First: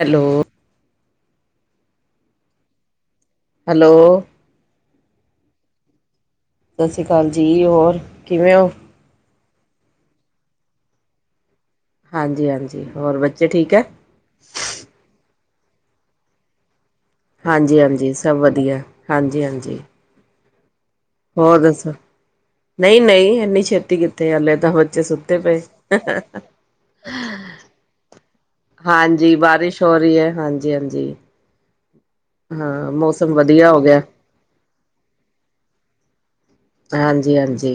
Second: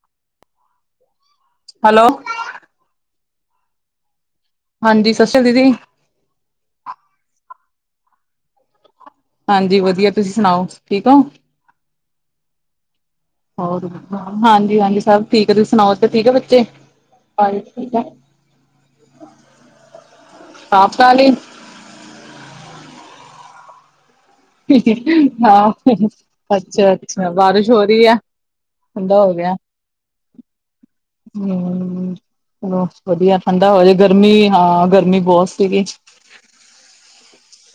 Hello hello hello ਹਾਂਜੀ ਸਸ ਸ਼੍ਰੀ ਦੀਦੀ। ਸਾਸਰੀ ਕਾਲ ਜੀ, ਹੋਰ ਕਿਵੇਂ ਓ? ਹਾਂਜੀ ਵਧੀਆ, ਤੁਸੀਂ ਸੁਣਾਓ ਠੀਕ ਓਂ? ਹਾਂਜੀ ਹਾਂਜੀ, ਹੋਰ ਬ ਹੋਰ ਹਾਂਜੀ ਹਾਂਜੀ ਸਭ ਠੀਕ ਆ, ਤੁਸੀਂ ਸੁਣਾਓ ਓਧਰ ਠੀਕ ਐ ਬੱਚੇ। ਹਾਂਜੀ ਹਾਂਜੀ ਸਭ ਵਧੀਆ। ਹਾਂਜੀ ਹਾਂਜੀ। ਖਾ ਪਕਾ ਲੀ। ਹੋਰ ਦੱਸੋ ਨਈ ਨਈ, ਏਨੀ ਛੇਤੀ ਕੀਤ ਤੇ ਆਲੇ ਤਾਂ ਬੱਚੇ ਸੁੱਤੇ ਪਏ। ਹਾਂ ਅੱਛਾ ਅੱਛਾ ਬਾਰਿਸ਼ ਹੋ ਰਹੀ ਹੈ ਠੰਡਾ ਹਾਂਜੀ ਬਾਰਿਸ਼ ਹੋ ਰੀ ਐ। ਹਾਂਜੀ ਹਾਂਜੀ। ਹਂ, ਚਲੋ ਵਧੀਆ ਠੰਡਾ ਹੋ ਜੇ ਗਰਮੀ ਹਾਂ, ਗਰਮੀ ਬੋਤ ਸੀਗੀ। ਹਾਂਜੀ ਹਾਂਜੀ।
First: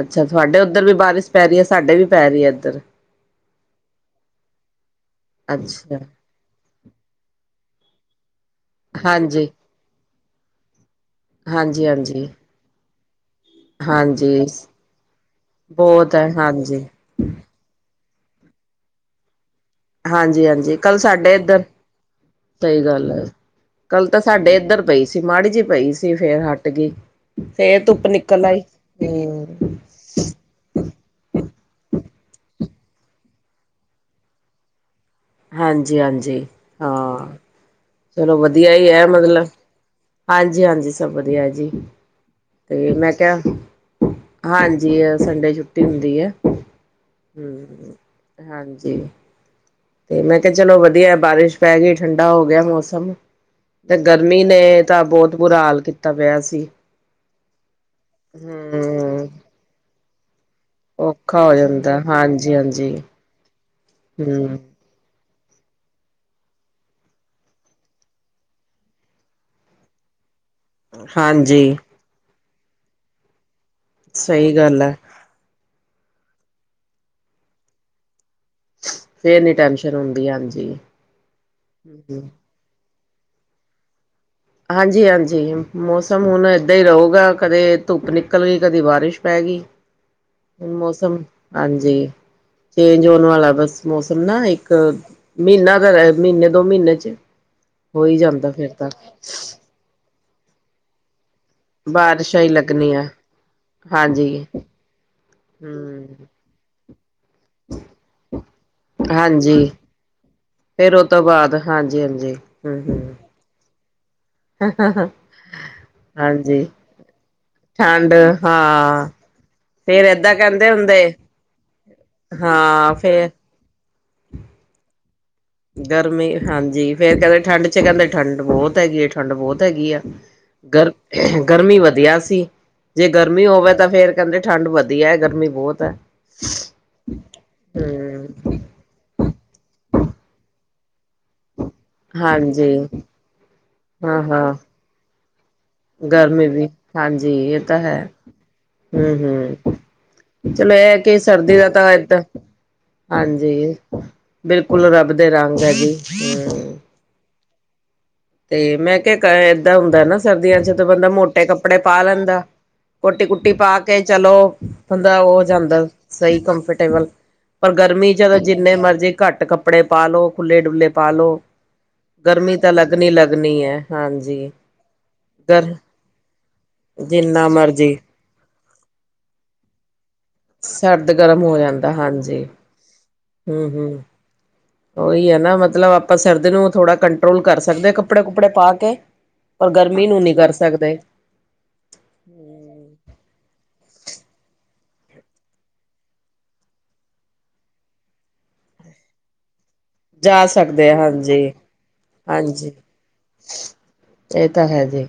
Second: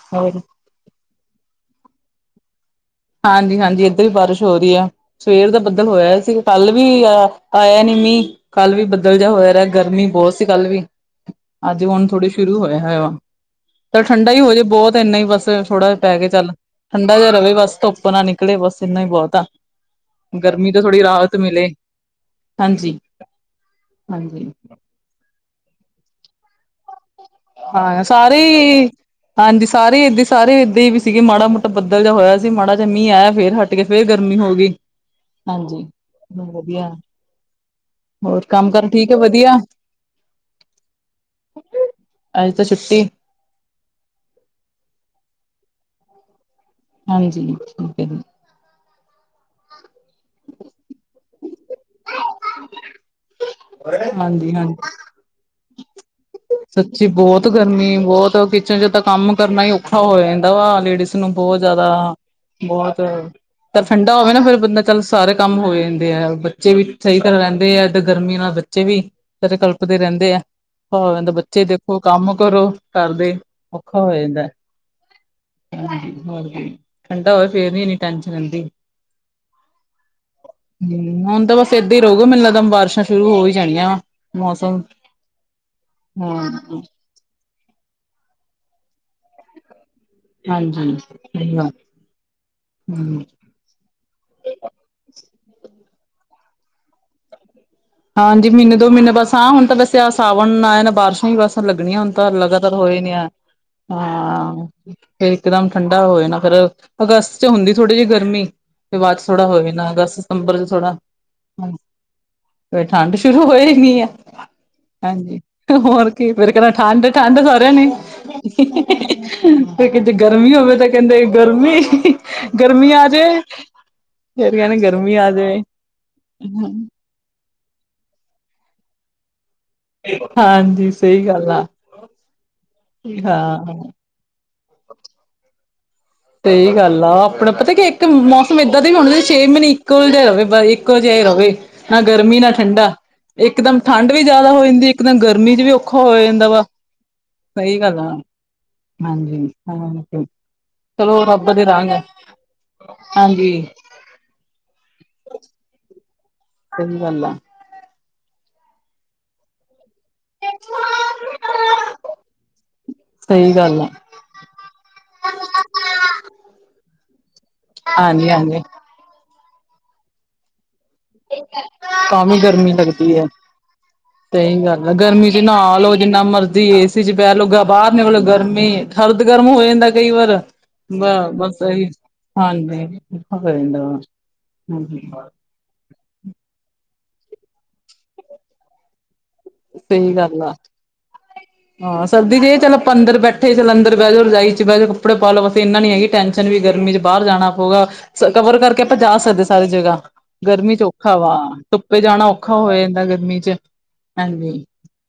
ਅੱਛਾ ਹੋਰ ਤੁਹਾਡੇ ਓਧ ਧਰ ਵੀ ਬਾਰਿਸ਼ ਪੈ ਰੀ ਐ। ਸਾਡੇ ਵੀ ਪੈ ਰੀ ਐ ਏਧਰ। ਹਾਂਜੀ ਹਾਂਜੀ ਏਧਰ ਵੀ ਬਾਰਿਸ਼ ਹੋ ਰੀ ਐ। ਸਵੇਰ ਦਾ ਬੱਦਲ ਅੱਛਾ। ਹੋਇਆ ਸੀ। ਕੱਲ ਵੀ ਆ ਆਇਆ ਨੀ ਮੀਂਅ। ਕੱਲ ਵੀ ਬੱਦਲ ਜਿਆ ਹਾਂਜੀ, ਹੋਇਆ ਰਿਆ, ਗਰਮੀ ਬੋਤ ਸੀ ਕੱਲ ਵੀ। ਅੱਜ ਹਾਂਜੀ-ਹਾਂਜੀ, ਹੁਣ ਥੋੜੇ ਹਾਂਜੀ। ਸ਼ੁਰੂ ਹੋਇਆ ਹੋਇਆ ਵਾ ਚੱਲ ਠੰਡਾ ਈ ਹਾਂਜੀ ਹੋ ਜੇ ਬੋਹਤ ਇੰਨਾ ਹੀ ਬਸ ਥੋੜਾ ਬਹੁਤ ਪੈ ਕੇ ਹੈ, ਚੱਲ ਹਾਂਜੀ। ਠੰ ਡਾ ਜਿਆ ਰਹਵੇ ਬਸ ਧੁੱਪ ਨਾ ਨਿਕਲੇ ਬਸ ਇੰਨਾ ਈ ਬਹੁਤ ਆ। ਹਾਂਜੀ ਗਰਮੀ ਹਾਂਜੀ ਤੋਂ ਕੱਲ੍ਹ ਥੋੜ੍ਹੀ ਸਾਡੇ ਰਾਹਤ ਇੱਧਰ ਮਿਲੇ ਸਹੀ ਹਾਂਜੀ ਗੱਲ ਐ ਕੱਲ ਤਾਂ ਹਾਂਜੀ ਸਾਡੇ ਇੱਧਰ ਪਈ। ਫਿਰ ਮਾੜੀ ਜਿਹੀ ਪਈ ਸੀ ਫੇਰ ਹਟ ਗਈ ਫੇਰ ਹਾਂ ਧੁੱਪ ਸਾਰੇ ਨਿਕਲ ਆਈ ਈ ਹਾਂਜੀ ਹੂੰ ਸਾਰੇ ਇਦਾਂ ਈ ਸਾਰੇ ਇਦਾਂ ਹੀ ਵੀ ਸੀਗੇ ਮਾੜਾ ਮੋਟਾ ਬੱਦਲ ਜਿਹਾ ਹੋਇਆ ਸੀ ਮਾੜਾ ਜਿ ਮੀਂਹ ਆਇਆ ਫਿਰ ਹਟ ਗਈ ਫਿਰ ਗਰਮੀ ਹੋ ਗਈ ਹਾਂਜੀ, ਹਾਂਜੀ ਵਧੀਆ ਹਾਂ ਚਲੋ ਹੋਰ ਕੰਮ ਵਧੀਆ ਕਾਰ ਇਹ ਹੈ ਠੀਕ ਮਤਲਬ ਵਧੀਆ ਹਾਂਜੀ, ਹਾਂਜੀ ਸਭ ਵਧੀਆ ਜੀ ਅੱਜ ਤਾਂ ਤੇ ਛੁੱਟੀ ਮੈਂ ਕਿਹਾ ਹਾਂਜੀ ਸੰਡੇ ਛੁੱਟੀ ਹੁੰਦੀ ਹੈ ਹਾਂਜੀ ਹਮ ਠੀਕ ਹੈ ਜੀ ਹਾਂਜੀ ਤੇ ਮੈਂ ਕਿਹਾ ਚਲੋ ਵਧੀਆ ਬਾਰਿਸ਼ ਪੈ ਗਈ ਠੰਡਾ ਹੋ ਗਿਆ ਮੌਸਮ ਤੇ ਗਰਮੀ ਹਾਂਜੀ ਨੇ ਹਾਂਜੀ ਤਾਂ ਬਹੁਤ ਬੁਰਾ ਹਾਲ ਕੀਤਾ ਪਿਆ ਸੀ। ਸੱਚੀ ਬਹੁਤ ਗਰਮੀ ਬਹੁਤ ਕਿਚਨ ਚ ਤਾਂ ਹੂੰ ਕੰਮ ਕਰਨਾ ਹੀ ਔਖਾ ਹੋ ਜਾਂਦਾ ਵਾ ਲੇਡੀਜ਼ ਨੂੰ ਔਖਾ ਹੋ ਬਹੁਤ ਜਿਆਦਾ ਜਾਂਦਾ ਹਾਂਜੀ ਹਾਂਜੀ ਬਹੁਤ ਠੰਡਾ ਹੋਵੇ ਨਾ ਫਿਰ ਹੂੰ। ਬੰਦਾ ਤਾਂ ਸਾਰੇ ਕੰਮ ਹੋ ਜਾਂਦੇ ਆ ਬੱਚੇ ਵੀ ਸਹੀ ਤਰ੍ਹਾਂ ਰਹਿੰਦੇ ਆ ਤੇ ਗਰਮੀ ਨਾਲ ਬੱਚੇ ਵੀ ਤਦੇ ਕਲਪਦੀ ਰਹਿੰਦੇ ਆ ਆ ਹੋ ਜਾਂਦਾ ਹਾਂਜੀ ਕੋਈ ਕੰਮ ਕਰੋ ਕਰਦੇ ਔਖਾ ਹੋ ਜਾਂਦਾ। ਸਹੀ ਗੱਲ ਹੈ ਹਾਂਜੀ ਹੋਰ ਠੰਡਾ ਹੋਵੇ ਫੇਰ ਨੀ ਇਨੀ ਟੈਨਸ਼ਨ ਰਹਿੰਦੀ ਫੇਰ ਨੀ ਟੈਨਸ਼ਨ ਹੁੰਦੀ ਹਾਂਜੀ ਹਮ ਹੁਣ ਤਾਂ ਬਸ ਏਦਾਂ ਹੀ ਰਹੂਗਾ ਮੈਨੂੰ ਲੱਗਦਾ ਇਕ ਦਮ ਬਾਰਿਸ਼ਾਂ ਸ਼ੁਰੂ ਹੋ ਹੀ ਜਾਣੀਆਂ ਵਾ ਮੌਸਮ ਹਾਂਜੀ, ਹਾਂਜੀ ਮੌਸਮ ਹੁਣ ਹਾਂ ਏਦਾਂ ਹੀ ਰਹੂਗਾ ਕਦੇ ਧੁੱਪ ਨਿਕਲ ਗਈ ਕਦੇ ਬਾਰਿਸ਼ ਪੈ ਗਈ ਹੁਣ ਹਾਂਜੀ ਮੌਸਮ ਹਾਂਜੀ ਚੇਂਜ ਹਮ ਹੋਣ ਵਾਲਾ ਬਸ ਮੌਸਮ ਨਾ ਇੱਕ ਮਹੀਨਾ ਦਾ ਮਹੀਨੇ ਦੋ ਮਹੀਨੇ ਚ ਹੋ ਹੀ ਜਾਂਦਾ ਫਿਰ ਤਾਂ ਸਾਹ ਹੁਣ ਤਾਂ ਵੈਸੇ ਆ ਸਾਵਣ ਨਾ ਨਾ ਬਾਰਸ਼ਾਂ ਹੀ ਬਸ ਲੱਗਣੀਆਂ ਹੁਣ ਤਾਂ ਬਾਰਿਸ਼ਾਂ ਹੀ ਲਗਾਤਾਰ ਹੋਏ ਲੱਗਣੀਆਂ ਨੇ ਆ ਹਾਂਜੀ ਹਾਂ ਫਿਰ ਇਕਦਮ ਹਮ ਠੰਡਾ ਹੋ ਜਾਣਾ ਫੇਰ ਅਗਸਤ ਚ ਹੁੰਦੀ ਥੋੜੀ ਜਿਹੀ ਗਰਮੀ ਤੇ ਬਾਅਦ ਚ ਥੋੜਾ ਹਾਂਜੀ ਹੋਏ ਨਾ ਅਗਸਤ ਸਤੰਬਰ ਚ ਥੋੜਾ ਫੇਰ ਉਹ ਤੋਂ ਬਾਅਦ ਹ ਹਾਂਜੀ ਹਾਂਜੀ ਹਮ ਫਿਰ ਹਮ ਠੰਡ ਸ਼ੁਰੂ ਹੋ ਜਾਣੀ ਆ ਹਾਂਜੀ ਹੋਰ ਕੀ ਫੇਰ ਹਾਂਜੀ ਕਹਿੰਦਾ ਠੰਡ ਠੰਢ ਸਾਰਿਆਂ ਨੇ ਠੰਡ ਹਾਂ ਫਿਰ ਫੇਰ ਕਿਤੇ ਏਦਾਂ ਗਰਮੀ ਕਹਿੰਦੇ ਹੋਵੇ ਤਾਂ ਹੁੰਦੇ ਕਹਿੰਦੇ ਗਰਮੀ ਗਰਮੀ ਹਾਂ ਆ ਫੇਰ ਜਾਏ ਫੇਰ ਕਹਿਣਗੇ ਗਰਮੀ ਆ ਜਾਏ ਗਰਮੀ ਹਾਂਜੀ ਫੇਰ ਕਹਿੰਦੇ ਠੰਡ ਚ ਕਹਿੰਦੇ ਠੰਡ ਬਹੁਤ ਹੈਗੀ ਆ ਠੰਡ ਬਹੁਤ ਹੈਗੀ ਆ। ਗਰ ਹਾਂਜੀ ਸਹੀ ਗੱਲ ਆ ਗਰਮੀ ਵਧੀਆ ਸੀ ਜੇ ਗਰਮੀ ਹਾਂ ਹੋਵੇ ਤਾਂ ਫੇਰ ਕਹਿੰਦੇ ਠੰਡ ਵਧੀਆ ਗਰਮੀ ਬਹੁਤ ਹੈ। ਸਹੀ ਗੱਲ ਆ ਆਪਣਾ ਪਤਾ ਕੀ ਇੱਕ ਹਮ ਮੌਸਮਏਦਾਂ ਦਾ ਵੀ ਹੁਣ ਛੇ ਮਹੀਨੇ ਕੂਲਡ ਰਵੇ ਇੱਕੋ ਜਿਹਾ ਰਹੇ ਇੱਕੋ ਵ ਜਿਹਾ ਰਵੇ ਨਾ ਗਰਮੀ ਨਾ ਹਾਂਜੀ ਠੰਢਾ ਇਕਦਮ ਠੰਡ ਹਾਂ ਵੀ ਜ਼ਿਆਦਾ ਹਾਂ ਹੋ ਜਾਂਦੀ ਇੱਕਦਮ ਗਰਮੀ ਚ ਵੀ ਔਖ ਔਖਾ ਹੋ ਗਰਮੀ ਜਾਂਦਾ ਵਾ ਵੀ ਹਾਂਜੀ ਇਹ ਸਹੀ ਤਾਂ ਗੱਲ ਹੈ ਆ ਹਮ ਹਾਂਜੀ ਹਮ ਚਲੋ ਇਹ ਕਿ ਰੱਬ ਸਰਦੀ ਦੇ ਦਾ ਤਾਂ ਰੰਗ ਏਦਾਂ ਹਾਂਜੀ ਬਿਲਕੁਲ ਰੱਬ ਦੇ ਰੰਗ ਹੈ ਜੀ ਹਮ ਗ ਤੇ ਮੈਂ ਕਿਹਾ ਏਦਾਂ ਹੁੰਦਾ ਨਾ ਸਰਦੀਆਂ ਚ ਤਾਂ ਬੰਦਾ ਮੋਟੇ ਕੱਪੜੇ ਪਾ ਲੈਂਦਾ। ਕੋਟੀ ਕੂਟੀ ਸਹੀ ਪਾ ਗੱਲ ਆ ਕੇ ਚਲੋ ਬੰਦਾ ਉਹ ਜਾਂਦਾ ਸਹੀ ਕੰਫਰਟੇਬਲ ਪਰ ਗਰਮੀ ਚ ਹਾਂਜੀ ਤਾਂ ਹਾਂਜੀ ਜਿੰਨੇ ਮਰਜ਼ੀ ਘੱਟ ਕੱਪੜੇ ਪਾ ਲਓ ਖੁੱਲ੍ਹੇ ਡੁੱਲੇ ਪਾ ਲੋ ਗਰਮੀ ਤਾਂ ਲੱਗਣੀ ਲੱਗਣੀ ਹੈ। ਹਾਂਜੀ ਸਹੀ ਗੱਲ ਹੈ ਗਰਮੀ ਚ ਨਾ ਗਰ ਲਓ ਜਿੰਨਾ ਮਰਜ਼ੀ ਏਸੀ ਚ ਪੈ ਜਿੰਨਾ ਲਓ ਬਾਹਰ ਮਰਜੀ ਨੇ ਮਤਲਬ ਗਰਮੀ ਸਰਦ ਗਰਮ ਹੋ ਜਾਂਦਾ ਕਈ ਵਾਰ ਬ ਸਰਦ ਗਰਮ ਹੋ ਬਸ ਏਹੀ ਜਾਂਦਾ ਹਾਂਜੀ ਹੁੰਦਾ ਹਮ ਰਹਿੰਦਾ ਵਾ। ਹਮ ਉਹੀ ਆ ਨਾ ਮਤਲਬ ਆਪਾਂ ਸਰਦੀ ਨੂੰ ਥੋੜਾ ਕੰਟਰੋਲ ਕਰ ਸਕਦੇ ਆ ਕੱਪੜੇ ਕੁਪੜੇ ਪਾ ਕੇ। ਪਰ ਗਰਮੀ ਸਈ ਨੂੰ ਨਹੀਂ ਗੱਲ ਕਰ ਆ। ਸਕਦੇ ਹਾਂ, ਸਰਦੀ ਚ ਇਹ ਚਲੋ ਅੰਦਰ ਬੈਠੇ ਚੱਲ ਅੰਦਰ ਬਹਿ ਜਾਓ, ਰਜਾਈ ਚ ਬਹਿ ਜਾਓ, ਕੱਪੜੇ ਪਾ ਲਓ ਬਸ ਐਨਾ ਨੀ ਹੈਗੀ ਟੈਨ ਸ਼ਨ ਵੀ ਗਰਮੀ ਚ ਬਾਹਰ ਜਾਣਾ ਪਊਗਾ, ਕਵਰ ਕਰਕੇ ਆਪਾਂ ਜਾ ਸਕਦੇ ਸਾਰੀ ਜਗ੍ਹਾ ਜਾ ਗਰਮੀ ਚ ਸਕਦੇ ਆ ਔਖਾ ਵਾ, ਹਾਂਜੀ ਧੁੱਪੇ ਜਾਣਾ ਔਖਾ ਹੋ ਹਾਂਜੀ ਜਾਂਦਾ ਗਰਮੀ ਚ। ਇਹ ਹਾਂਜੀ ਤਾਂ ਹੈ ਜੀ,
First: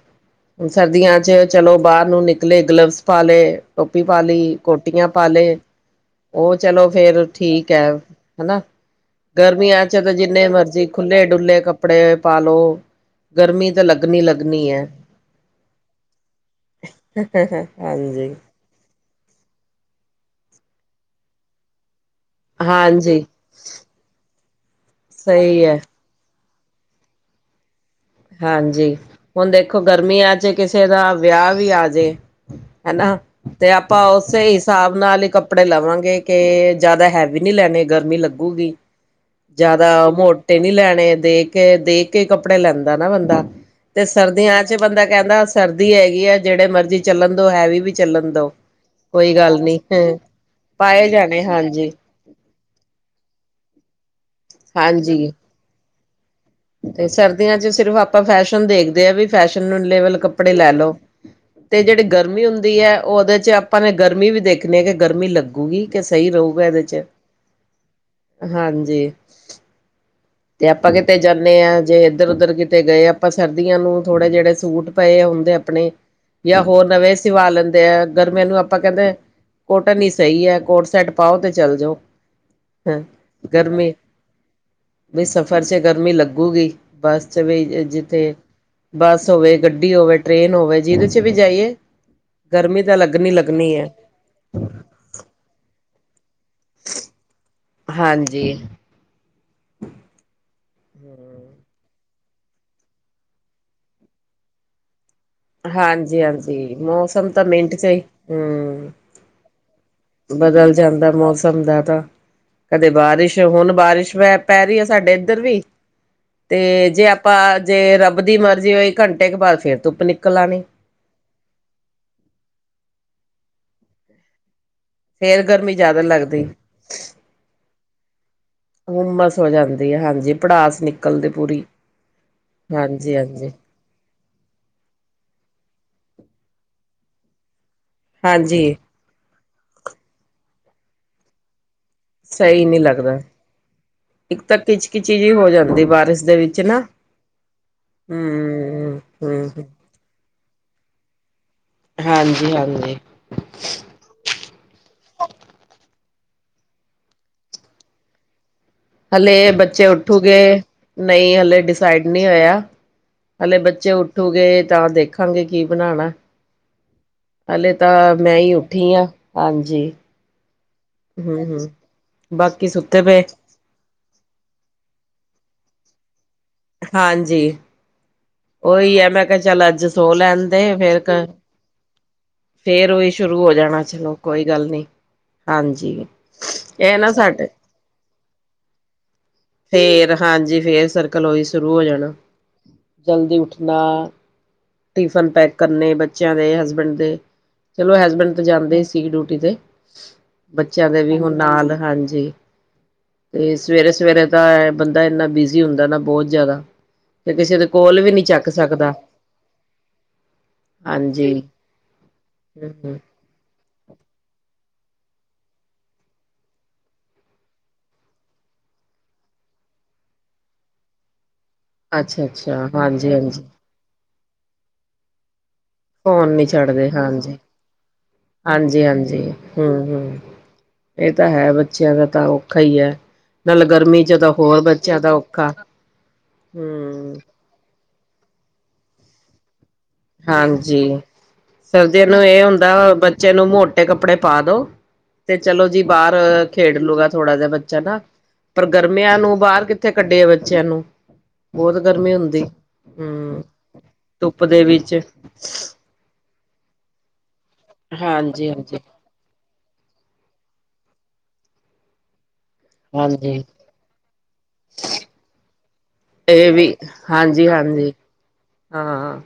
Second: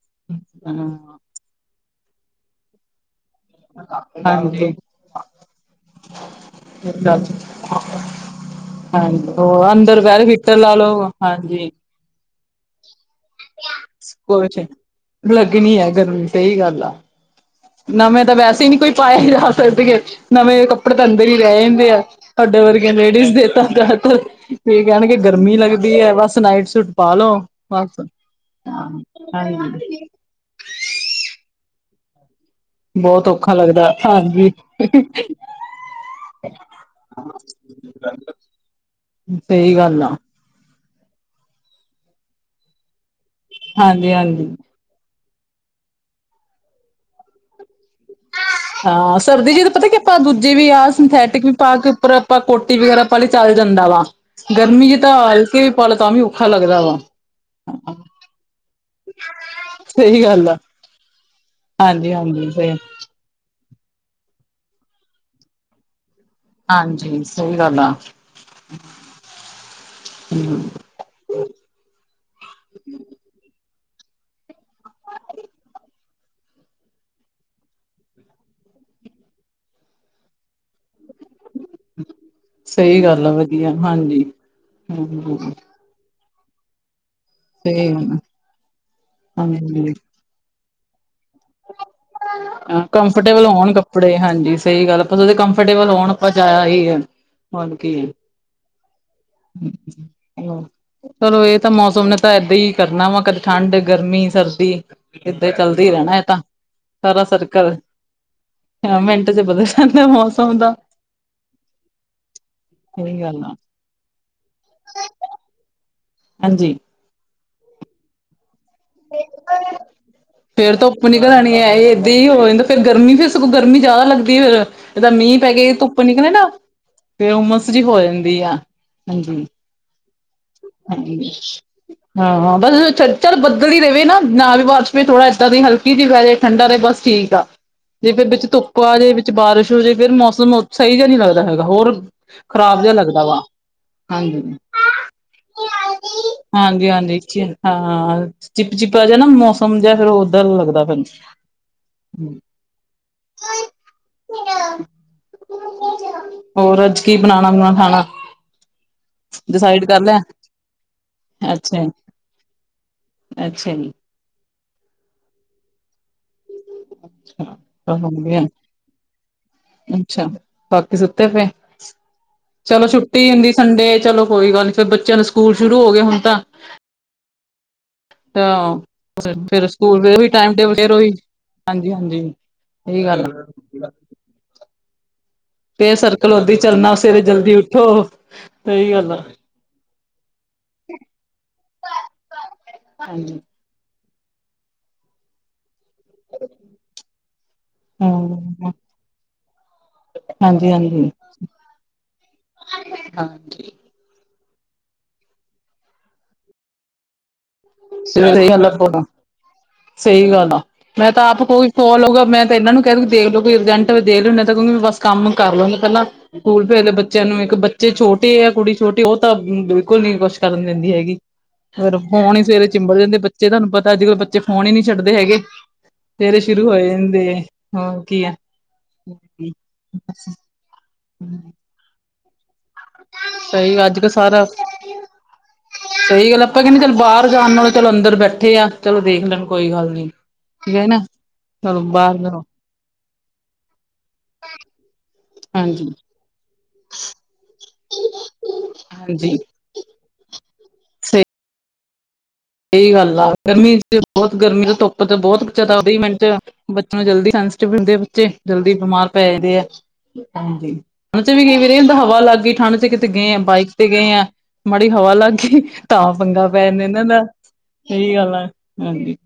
ਹਾਂ ਸਰਦੀਆਂ ਚ ਚੱਲੋ ਬਾਹਰ ਨੂੰ ਨਿਕਲੇ ਗਲੱਵਸ ਪਾ ਲਏ ਟੋਪੀ ਪਾ ਲਈ, ਕੋਟੀਆਂ ਪਾ ਲਏ ਓ ਚਲੋ ਫੇਰ ਹਾਂਜੀ ਠੀਕ ਐ ਹਨਾ। ਹਾਂਜੀ, ਹੋਰ? ਵੀ ਐ ਚਲੋ ਜਿੰਨੇ ਮਰਜ਼ੀ ਖੁੱਲ੍ਹੇ ਡੁੱਲੇ ਕੱਪੜੇ ਪਾਲੋ ਗਰਮੀ ਤਾਂ ਲੱਗਣੀ ਕੁਛ ਲੱਗਣੀ ਐ। ਲੱਗਣੀ ਹੈ ਗਰਮੀ ਸਹੀ ਗੱਲ ਆ ਨਵੇਂ ਤਾਂ ਵੈਸੇ ਹੀ ਨੂੰ ਕੋਈ ਪਾਏ ਜਾ ਸਕਦੇ, ਨਵੇਂ ਕੱਪੜੇ ਤਾਂ ਅੰਦਰ ਹੀ ਰਹਿ ਜਾਂਦੇ ਆ। ਸਾਡੇ ਵਰਗੇ ਹਾਂਜੀ। ਲੇਡੀਜ਼ ਦੇ ਤਾਂ ਜਿਆਦਾਤਰ, ਫੇਰ ਕਹਿਣਗੇ ਗਰਮੀ ਸਹੀ ਹੈ ਲੱਗਦੀ ਐ ਬਸ ਨਾਈਟ ਸੂਟ ਪਾਲੋ। ਬਸ। ਹਾਂਜੀ, ਹੁਣ ਦੇਖੋ ਹਾਂਜੀ ਗਰਮੀਆਂ ਚ ਕਿਸੇ ਦਾ ਵਿਆਹ ਵੀ ਆ ਜੇ ਹਨਾ ਬਹੁਤ ਔਖਾ ਤੇ ਲੱਗਦਾ ਆਪਾਂ ਉਸੇ ਹਾਂਜੀ ਹਿਸਾਬ ਨਾਲ ਹੀ ਕੱਪੜੇ ਲਵਾਂਗੇ ਕਿ ਜ਼ਿਆਦਾ ਹੈਵੀ ਨਹੀਂ ਲੈਣੇ ਗਰਮੀ ਲੱਗੂਗੀ। ਸਈ ਗੱਲ ਜ਼ਿਆਦਾ ਆ। ਮੋਟੇ ਨੀ ਲੈਣੇ ਦੇਖ ਕੇ ਦੇਖ ਕੇ ਕੱਪੜੇ ਲੈਂਦਾ ਨਾ ਬੰਦਾ ਤੇ ਹਾਂਜੀ ਹਾਂਜੀ ਸਰਦੀਆਂ ਚ ਚ ਬੰਦਾ ਕਹਿੰਦਾ ਸਰਦੀ ਹੈਗੀ ਆ ਜਿਹੜੇ ਮਰਜ਼ੀ ਚੱਲਣ ਦੋ ਹੈਵੀ ਵੀ ਚੱਲਣ ਦੋ ਹਾਂ, ਕੋਈ ਸਰਦੀ ਗੱਲ ਚ ਤਾਂ ਨੀ ਪਤਾ ਕੀ ਆਪਾਂ ਦੂਜੇ ਵੀ ਆ ਪਾਏ ਜਾਣੇ ਸਿੰਥੈਟਿਕ ਵੀ ਪਾ ਕੇ ਹਾਂਜੀ ਉੱਪਰ ਆਪਾਂ ਕੋਟੀ ਵਗੈਰਾ ਪਾ ਲਈ ਚੱਲ ਜਾਂਦਾ ਵਾ, ਗਰਮੀ ਚ ਤਾਂ ਹਾਂਜੀ ਹਲਕੇ ਵੀ ਪਾਲੋ ਤਾਂ ਵੀ ਔਖਾ ਲੱਗਦਾ ਵਾ ਤੇ ਸਰਦੀਆਂ ਚ ਸਿਰਫ ਆਪਾਂ ਫੈਸ਼ਨ ਦੇਖਦੇ ਆ ਵੀ ਫੈਸ਼ਨ ਨੂੰ ਲੇਵਲ ਸਹੀ ਗੱਲ ਕੱਪੜੇ ਆ ਲੈ ਲਓ। ਤੇ ਜਿਹੜੀ ਹਾਂਜੀ ਗਰਮੀ ਹਾਂਜੀ ਸਹੀ ਹੁੰਦੀ ਐ ਉਹਦੇ ਚ ਆਪਾਂ ਨੇ ਗਰਮੀ ਵੀ ਦੇਖਣੀ ਆ ਕਿ ਗਰਮੀ ਲੱਗੂਗੀ ਕੇ ਸਹੀ ਰਹੂ। ਏਦੇ ਚ, ਹਾਂਜੀ ਸਹੀ ਗੱਲ ਆ ਹਾਂਜੀ। ਹਮ ਤੇ ਆਪਾਂ ਕਿਤੇ ਜਾਣੇ ਆ ਜੇ ਇੱਧਰ ਉੱਧਰ ਕਿਤੇ ਗਏ ਆਪਾਂ ਸਰਦੀਆਂ ਨੂੰ ਥੋੜ੍ਹੇ ਜਿਹੜੇ ਸੂਟ ਪਏ ਹੁੰਦੇ ਆਪਣੇ ਜਾਂ ਹੋਰ ਨਵੇਂ ਸਿਵਾ ਲੈਂਦੇ ਆ, ਗਰਮੀਆਂ ਨੂੰ ਆਪਾਂ ਕਹਿੰਦੇ ਕੋਟਨ ਹੀ ਸਹੀ ਐ ਕੋਟ ਸੈਟ ਪਾਓ ਤੇ ਚਲ ਜੋ, ਹਾਂ ਸਹੀ ਗੱਲ ਆ ਵਧੀਆ ਗਰਮੀ ਹਾਂਜੀ ਵੀ ਹਮ ਸਫ਼ਰ ਚ ਗਰਮੀ ਲੱਗੂਗੀ। ਬੱਸ ਚ ਵੀ ਸਹੀ ਗੱਲ ਆ ਜਿੱਥੇ ਬੱਸ ਹੋਵੇ, ਗੱਡੀ ਹਾਂਜੀ ਹੋਵੇ, ਟ੍ਰੇਨ ਹੋਵੇ ਜੀਹਦੇ ਚ ਵੀ ਜਾਈਏ, ਗਰਮੀ ਤਾਂ ਲੱਗਣੀ ਲੱਗਣੀ ਆ। ਤੇ ਹਾਂਜੀ। ਸਹੀ ਗੱਲ ਆਪਾਂ ਜਿਹਦੇ ਚ ਕੰਫਰਟੇਬਲ ਹੋਣ ਆਪਾਂ ਜਾ ਆਈਏ, ਹੋਰ ਕੀ। ਹਾਂਜੀ [unintelligible] ਚਲੋ ਇਹ ਤਾਂ ਮੌਸਮ ਨੇ ਤਾਂ ਏਦਾਂ ਹੀ ਕਰਨਾ ਵਾ ਕਦੇ ਠੰਡ, ਗਰਮੀ, ਸਰਦੀ। ਏਦਾਂ ਚੱਲਦਾ ਈ ਰਹਿਣਾ। ਤਾਂ ਜੀ ਸਾਰਾ ਮੌਸਮ ਤਾਂ ਮਿੰਟ ਸਰਕਲ ਚ ਹੀ ਹੂੰ, ਮਿੰਟ ਚ ਬਦਲ ਜਾਂਦਾ ਮੌਸਮ ਬਦਲ ਦਾ ਜਾਂਦਾ ਮੌਸਮ ਦਾ ਤਾਂ ਕਦੇ ਸਹੀ ਬਾਰਿਸ਼ ਗੱਲ ਆ ਹੁਣ ਬਾਰਿਸ਼ ਪੈ ਰਹੀ ਐ ਸਾਡੇ ਇੱਧਰ ਵੀ ਹਾਂਜੀ ਤੇ ਜੇ ਆਪਾਂ ਜੇ ਰੱਬ ਦੀ ਮਰਜ਼ੀ ਹੋਈ ਘੰਟੇ ਕ ਬਾਅਦ ਫੇਰ ਧੁੱਪ ਨਿ ਫੇਰ ਧੁੱਪ ਨਿਕਲ ਆਣੀ ਐ, ਇਹ ਏਦਾਂ ਹੀ ਹੋ ਜਾਂਦਾ ਫੇਰ ਗਰਮੀ, ਫਿਰ ਸਗੋਂ ਗਰਮੀ ਜ਼ਿਆਦਾ ਲੱਗਦੀ ਫਿਰ। ਜਿੱਦਾਂ ਮੀਂਹ ਫੇਰ ਪੈ ਕੇ ਗਰਮੀ ਧੁੱਪ ਜ਼ਿਆਦਾ ਨਿਕਲੇ ਲੱਗਦੀ ਨਾ, ਫੇਰ ਉਮਸ ਜੀ ਹੋ ਜਾਂਦੀ ਆ। ਹੁਮਸ ਹਾਂਜੀ ਹੋ ਜਾਂਦੀ ਆ, ਹਾਂਜੀ ਭੜਾਸ ਨਿਕਲਦੀ ਪੂਰੀ। ਹਾਂ-ਹਾ ਬਸ ਚਲ ਹਾਂਜੀ ਬੱਦਲ ਹਾਂਜੀ ਬੱਦਲ ਵੀ ਰਵੇ ਨਾ, ਨਾਲ ਵਾਰਿਸ਼ ਵੀ ਥੋੜਾ ਏਦਾਂ ਦੀ ਹਲਕੀ ਜਿਹੀ ਰਵੇ, ਠੰਡਾ ਤੇ ਬਸ ਠੀਕ ਆ। ਜੇ ਫੇਰ ਵਿੱਚ ਹਾਂਜੀ ਧੁੱਪ ਆ ਜਾਏ, ਵਿੱਚ ਬਾਰਿਸ਼ ਹੋ ਜੇ, ਫੇਰ ਮੌਸਮ ਓ ਸਹੀ ਜਿਹਾ ਨਹੀਂ ਲੱਗਦਾ ਹੈਗਾ, ਹੋਰ ਸਹੀ ਨਹੀਂ ਖ਼ਰਾਬ ਜਿਹਾ ਲੱਗਦਾ ਵਾ। ਇੱਕ ਹਾਂਜੀ, ਤਾਂ ਕਿਚ ਕਿਚੀ ਜਿਹੀ ਹੋ ਜਾਂਦੀ ਬਾਰਿਸ਼ ਦੇ ਵਿੱਚ ਨਾ ਹਾਂਜੀ-ਹਾਂਜੀ ਚਿੰਤਾ ਹੂੰ ਚਿਪ-ਚਿਪਾ ਜਿਆ ਨਾ, ਹੂੰ ਮੌਸਮ ਜਿਆ ਫਿਰ ਓਦਾ ਦਾ ਲੱਗਦਾ, ਹਾਂਜੀ ਹਾਂਜੀ-ਹਾਂਜੀ। [unintelligible] ਮੇਰੇ ਆ। ਹੋਰ ਅੱਜ ਕੀ ਬਣਾਣਾ-ਬੂਣਾ ਖਾਣਾ? ਹਲੇ ਡਿਸਾਈਡ ਬੱਚੇ ਕਰ ਲਿਆ ਉੱਠੂਗੇ, ਨਹੀਂ ਹਲੇ ਅੱਛਾ ਡਿਸਾਈਡ ਨੀ ਹੋਇਆ। ਹਲੇ ਅੱਛਾ ਬੱਚੇ ਜੀ ਉੱਠੂਗੇ ਤਾਂ ਦੇਖਾਂਗੇ ਕੀ ਬਣਾਣਾ। ਅੱਛਾ। ਹਲੇ ਤਾਂ ਮੈਂ ਈ ਉੱਠੀ ਆ, ਹਾਂਜੀ ਅੱਛਾ ਬਾਕੀ ਸੁੱਤੇ ਪਏ ਹੂੰ-ਹੂੰ। ਬਾਕੀ ਚਲੋ ਸੁੱਤੇ ਪਏ? ਛੁੱਟੀ ਹੁੰਦੀ ਸੰਡੇ ਚਲੋ ਕੋਈ ਗੱਲ ਨੀ, ਫਿਰ ਬੱਚਿਆਂ ਨੂੰ ਸਕੂਲ ਸ਼ੁਰੂ ਹੋ ਗਏ ਹੁਣ ਤਾਂ ਹਾਂਜੀ ਤਾਂ ਓਹੀ ਐ, ਮੈਂ ਕਿਹਾ ਚੱਲ ਫਿਰ ਅੱਜ ਸਕੂਲ ਸੋ ਵੀ ਲੈਨ ਟਾਈਮ ਦੇ, ਟੇਬਲ ਫਿਰ ਫੇਰ ਕ ਉਹੀ ਹਾਂਜੀ ਹਾਂਜੀ ਫੇਰ ਇਹੀ ਉਹੀ ਗੱਲ ਸ਼ੁਰੂ ਹੋ ਜਾਣਾ, ਚਲੋ ਕੋਈ ਗੱਲ ਨੀ। ਹਾਂਜੀ ਤੇ ਸਰਕਲ ਓਦਾ ਈ ਚੱਲਣਾ, ਇਹ ਨਾ ਸਵੇਰੇ ਸਾਡੇ ਜਲਦੀ ਉੱਠੋ, ਸਹੀ ਗੱਲ ਆ। ਫੇਰ ਹਾਂਜੀ, ਫੇਰ ਸਰਕਲ ਉਹੀ ਸ਼ੁਰੂ ਹੋ ਜਾਣਾ ਜਲਦੀ ਹਾਂਜੀ ਉੱਠਣਾ ਟਿਫਨ ਪੈਕ ਕਰਨੇ ਬ ਬੱਚਿਆਂ ਦੇ, ਹਸਬੈਂਡ ਦੇ, ਚਲੋ ਹਾਂ ਹੈਸਬੈਂਡ ਤੇ ਜਾਂਦੇ ਸੀ ਡਿਊਟੀ ਤੇ ਹਾਂਜੀ ਬੱਚਿਆਂ ਦੇ ਹਾਂਜੀ ਵੀ ਹੁਣ ਨਾਲ, ਹਾਂਜੀ। ਤੇ ਹਾਂਜੀ ਸਵੇਰੇ-ਸਵੇਰੇ ਤਾਂ ਐਂ ਬੰਦਾ ਇੰਨਾ ਬਿਜ਼ੀ ਹੁੰਦਾ ਨਾ, ਬਹੁਤ ਜ਼ਿਆਦਾ ਤੇ ਕਿਸੇ ਦੇ ਕੋਲ ਵੀ ਨੀ ਚੱਕ ਸਹੀ ਗੱਲ ਸਕਦਾ। ਆ ਸਹੀ ਗੱਲ ਆ, ਮੈਂ ਤਾਂ ਹਾਂਜੀ ਆਪ ਕੋਈ ਕੋਲ ਆਊਗਾ ਮੈਂ ਤਾਂ ਇਹਨਾਂ ਨੂੰ ਕਹਿ ਹੂੰ ਦੂ ਦੇਖ ਲਿਓ, ਕੋਈ ਅਰਜੈਂਟ ਹੋਵੇ ਦੇਖ ਲਿਓ, ਨਹੀ ਤਾਂ ਉਹਨੂੰ ਬਸ ਕੰਮ ਕਰ ਲਵਗੇ ਪਹਿਲਾਂ। ਸਕੂਲ ਭੇਜਲੋ ਬੱਚਿਆਂ ਨੂੰ, ਇੱਕ ਬੱਚੇ ਛੋਟੇ ਐ, ਕੁੜੀ ਛੋਟੀ ਉਹ ਤਾਂ ਬਿਲਕੁਲ ਨੀ ਕੁਛ ਕਰਨ ਦਿੰਦੀ ਹੈਗੀ। ਫਿਰ ਅੱਛਾ ਫੋਨ ਈ ਅੱਛਾ ਸਵੇਰੇ ਚਿੰਬੜ ਹਾਂਜੀ ਜਾਂਦੇ ਹਾਂਜੀ ਬੱਚੇ, ਤੁਹਾਨੂੰ ਪਤਾ ਅੱਜ-ਕੱਲ੍ਹ ਬੱਚੇ ਫੋਨ ਈ ਨੀ ਛੱਡਦੇ ਹੈਗੇ। ਫੋਨ ਸਵੇਰੇ ਨੀ ਸ਼ੁਰੂ ਹੋ ਛੱਡਦੇ ਹਾਂਜੀ। ਜਾਂਦੇ ਹੋਰ ਕੀ ਆ ਹਾਂਜੀ-ਹਾਂਜੀ, ਹੂੰ-ਹੂੰ। ਇਹ ਤਾਂ ਹੈ, ਬੱਚਿਆਂ ਦਾ ਤਾਂ ਔਖਾ ਈ ਐ। ਨਾਲੇ ਸਹੀ ਅੱਜ ਗਰਮੀ ਕੱਲ ਜਦਾਂ ਸਾਰਾ ਹੋਰ ਬਚਿਆ ਦਾ ਔਖਾ, ਸਹੀ ਗੱਲ ਆਪਾਂ ਕਹਿੰਦੇ ਚੱਲ ਹੂੰ। ਬਾਹਰ ਜਾਣ ਨਾਲੋਂ ਚਲੋ ਅੰਦਰ ਬੈਠੇ ਆ, ਚਲੋ ਵੇਖ ਲੈਣ ਕੋਈ ਹਲ ਨੀ ਠੀਕ ਹੈ ਨਾ ਹਾਂਜੀ, ਚਲੋ ਸਰਦੀਆਂ ਬਾਹਰ ਨੂੰ ਜਾਓ ਇਹ ਹੁੰਦਾ ਵਾ, ਬੱਚੇ ਨੂੰ ਮੋਟੇ ਕੱਪੜੇ ਪਾ ਦਉ ਤੇ ਚਲੋ ਜੀ ਹਾਂਜੀ ਬਾਹਰ ਖੇਡ ਲੂਗਾ ਥੋੜਾ ਜਿਹਾ ਬੱਚਾ ਨਾ ਪਰ ਗਰਮੀਆਂ ਨੂੰ ਹਾਂਜੀ ਬਾਰ ਕਿੱਥੇ ਕੱਡੀਏ ਬੱਚਿਆਂ ਨੂੰ, ਬਹੁਤ ਗਰਮੀ ਹੁੰਦੀ। ਸਹੀ ਗੱਲ ਆ, ਹੂੰ ਗਰਮੀ 'ਚ ਬਹੁਤ ਧੁੱਪ ਦੇ ਗਰਮੀ ਤੋਂ ਵਿੱਚ ਧੁੱਪ ਤੇ ਬਹੁਤ ਜਿਆਦਾ ਵੀਹ ਮਿੰਟ, ਬੱਚੇ ਨੂੰ ਜਲਦੀ 'ਚ ਵੀ ਹੁੰਦੇ ਬੱਚੇ, ਹਾਂਜੀ ਜਲਦੀ ਹਾਂਜੀ ਬਿਮਾਰ ਪ‌ਏ ਦੇ ਆ, ਹਾਂਜੀ ਉਹਨਾਂ 'ਚ ਵੀ ਕਈ ਵਾਰੀ ਹੁੰਦਾ ਹਵਾ ਲੱਗ ਗੀ, ਠੰਡ 'ਚ ਕਿਤੇ ਗਏ ਆ, ਹਾਂਜੀ ਬਾਈਕ ਤੇ ਗਏ ਆ, ਮਾੜੀ ਹਵਾ ਲੱਗ ਗੀ ਤਾਂ ਪੰਗਾ ਇਹ ਪੈ ਵੀ ਜਾਂਦਾ ਇਹਨਾਂ ਦਾ ਹਾਂਜੀ ਹਾਂਜੀ ਸਹੀ ਗੱਲ ਆ, ਹਾਂਜੀ। ਹਾਂ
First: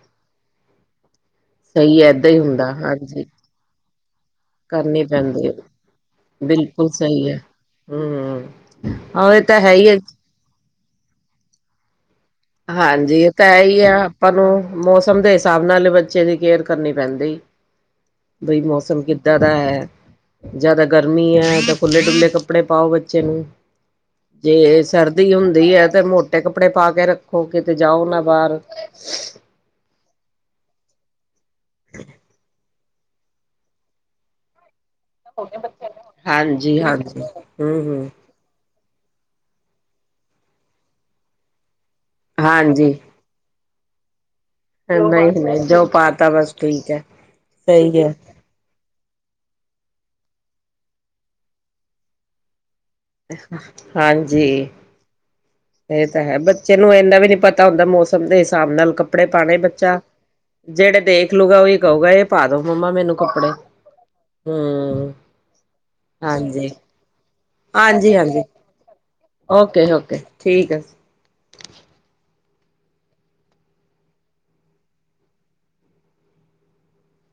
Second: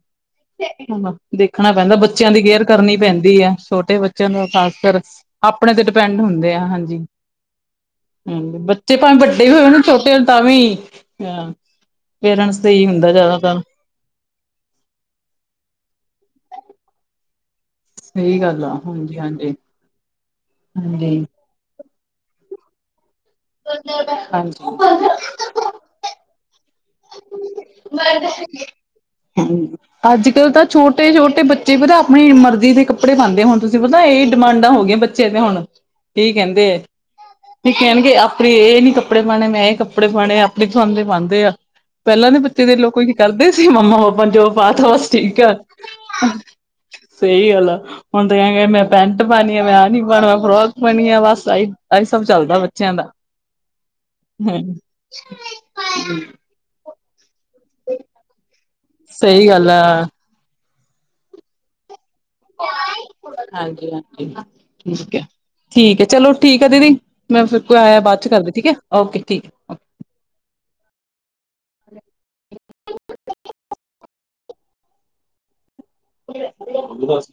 ਦੇਖਣਾ ਪੈਂਦਾ, ਸਹੀ ਹੈ ਏਦਾਂ ਬੱਚਿਆਂ ਹੀ ਦੀ ਕੇਅਰ ਹੁੰਦਾ ਕਰਨੀ ਹਾਂਜੀ ਪੈਂਦੀ ਆ, ਛੋਟੇ ਬੱਚਿਆਂ ਦੀਆਂ ਖਾਸ ਕਰ। ਆਪ ਕਰਨੀ ਪੈਂਦੀ ਹੈ ਆਪਣੇ ਤੇ ਡਿਪੈਂਡ ਹੁੰਦੇ ਆ, ਬਿਲਕੁਲ ਹਾਂਜੀ ਸਹੀ ਹੈ ਹਾਂ ਹਮ ਬੱਚੇ ਭਾਵੇਂ ਹਾਂ ਇਹ ਵੱਡੇ ਤਾਂ ਹੈ ਹੋਣ ਹੀ ਹੈ ਛੋਟੇ ਤਾਂ ਵੀ ਪੇਰੈਂਟਸ ਤੇ ਈ ਹੁੰ ਜੇ ਤਾਂ ਏਹੀ ਆ ਆਪਾਂ ਨੂੰ ਮੌਸਮ ਦੇ ਹਿਸਾਬ ਨਾਲ ਬੱਚੇ ਦੀ ਕੇਅਰ ਕਰਨੀ ਪੈਂਦੀ। ਸਹੀ ਬਈ ਗੱਲ ਆ ਮੌਸਮ ਹਾਂਜੀ ਕਿੱਦਾਂ ਹਾਂਜੀ ਦਾ ਹੈ। ਜਿਆਦਾ ਹਾਂਜੀ ਗਰਮੀ ਹੈ ਤਾਂ ਖੁੱਲੇ- ਡੁੱਲੇ ਕੱਪੜੇ ਪਾਓ ਬੱਚੇ ਨੂੰ, ਹਾਂਜੀ ਜੇ ਸਰਦੀ ਦੀ ਹੁੰਦੀ ਹੈ ਤੇ ਮੋਟੇ ਕੱਪੜੇ ਪਾ ਕੇ ਰੱਖੋ ਕਿਤੇ ਜਾਓ ਨਾ ਬਾਹਰ। ਹੂੰ। ਅੱਜ ਕੱਲ ਤਾਂ ਛੋਟੇ- ਛੋਟੇ ਬੱਚੇ ਪਤਾ ਆਪਣੀ ਮਰਜ਼ੀ ਦੇ ਕੱਪੜੇ ਪਾਉਂਦੇ ਹੁਣ ਤੁਸੀਂ ਪਤਾ ਇਹ ਡਿਮਾਂਡਾਂ ਹੋ ਗਈਆਂ ਬ- ਬੱਚੇ ਤੇ ਹੁਣ, ਏ ਕਹਿੰਦੇ ਹੈ, ਹਾਂਜੀ ਹਾਂਜੀ ਤੇ ਹਮ ਹਮ ਕਹਿਣਗੇ ਮੈਂ ਇਹ ਨੀ ਕੱਪੜੇ ਪਾਉਣੇ, ਮੈਂ ਇਹ ਕੱਪੜੇ ਪਾਉਣੇ ਆਪਣੇ ਪਸਹੰਦੇ ਪਾਉਂਦੇ ਆ। ਪਹਿਲਾਂ ਦੇ ਬੱਚੇ ਦੇ ਲੋ ਹਾਂਜੀ ਕਈ ਕਰਦੇ ਸੀ ਮੰਮਾ- ਪਾਪਾ ਜੋ ਬਾਤ ਬਸ ਨਹੀਂ ਠੀਕ ਆ, ਨਹੀਂ ਜੋ ਪਾਤਾ ਬਸ ਠੀਕ ਹੈ ਸਹੀ ਗੱਲ ਆ ਸਹੀ ਹੈ ਹੁਣ ਤੇ ਕਹਿ ਕੇ ਮੈਂ ਪੈਂਟ ਪਾਉਣੀ ਆ, ਮੈਂ ਆ ਨੀ ਪਾਉਣਾ ਫਰੋਕ ਪਾਉਣੀ ਆ ਬਸ ਇ ਆਹੀ ਸਭ ਚੱਲਦਾ ਬੱਚਿਆਂ ਦਾ। ਹਾਂਜੀ। ਹ [unintelligible] ਇਹ ਤਾਂ ਹੈ, ਬੱਚੇ ਨੂੰ ਇੰਨਾ ਵੀ ਨੀ ਪਤਾ ਹੁੰਦਾ ਮੌਸਮ ਦੇ ਹਿਸਾਬ ਨਾਲ ਕੱਪੜੇ ਸਹੀ ਪਾਉਣੇ ਗੱਲ ਬੱਚਾ। ਆ ਜਿਹੜੇ ਦੇਖਲੂਗਾ ਉਹੀ ਕਹੂਗਾ ਇਹ ਪਾ ਦੋ ਮੰਮਾ ਮੈਨੂੰ ਕੱਪੜੇ, ਹਾਂਜੀ ਹਾਂਜੀ ਹੂੰ। ਠੀਕ ਹੈ ਠੀਕ ਹੈ ਚਲੋ ਠੀਕ ਹੈ ਦੀਦੀ, ਮੈਂ ਫੇਰ ਕੋਈ ਆਇਆ ਹਾਂਜੀ ਬਾਅਦ ਚ ਹਾਂਜੀ ਕਰਦੀ ਠੀਕ ਹੈ ਓਕੇ ਠੀਕ ਹੈ। ਓਕੇ- ਓਕੇ ਠੀਕ। ਬਸ।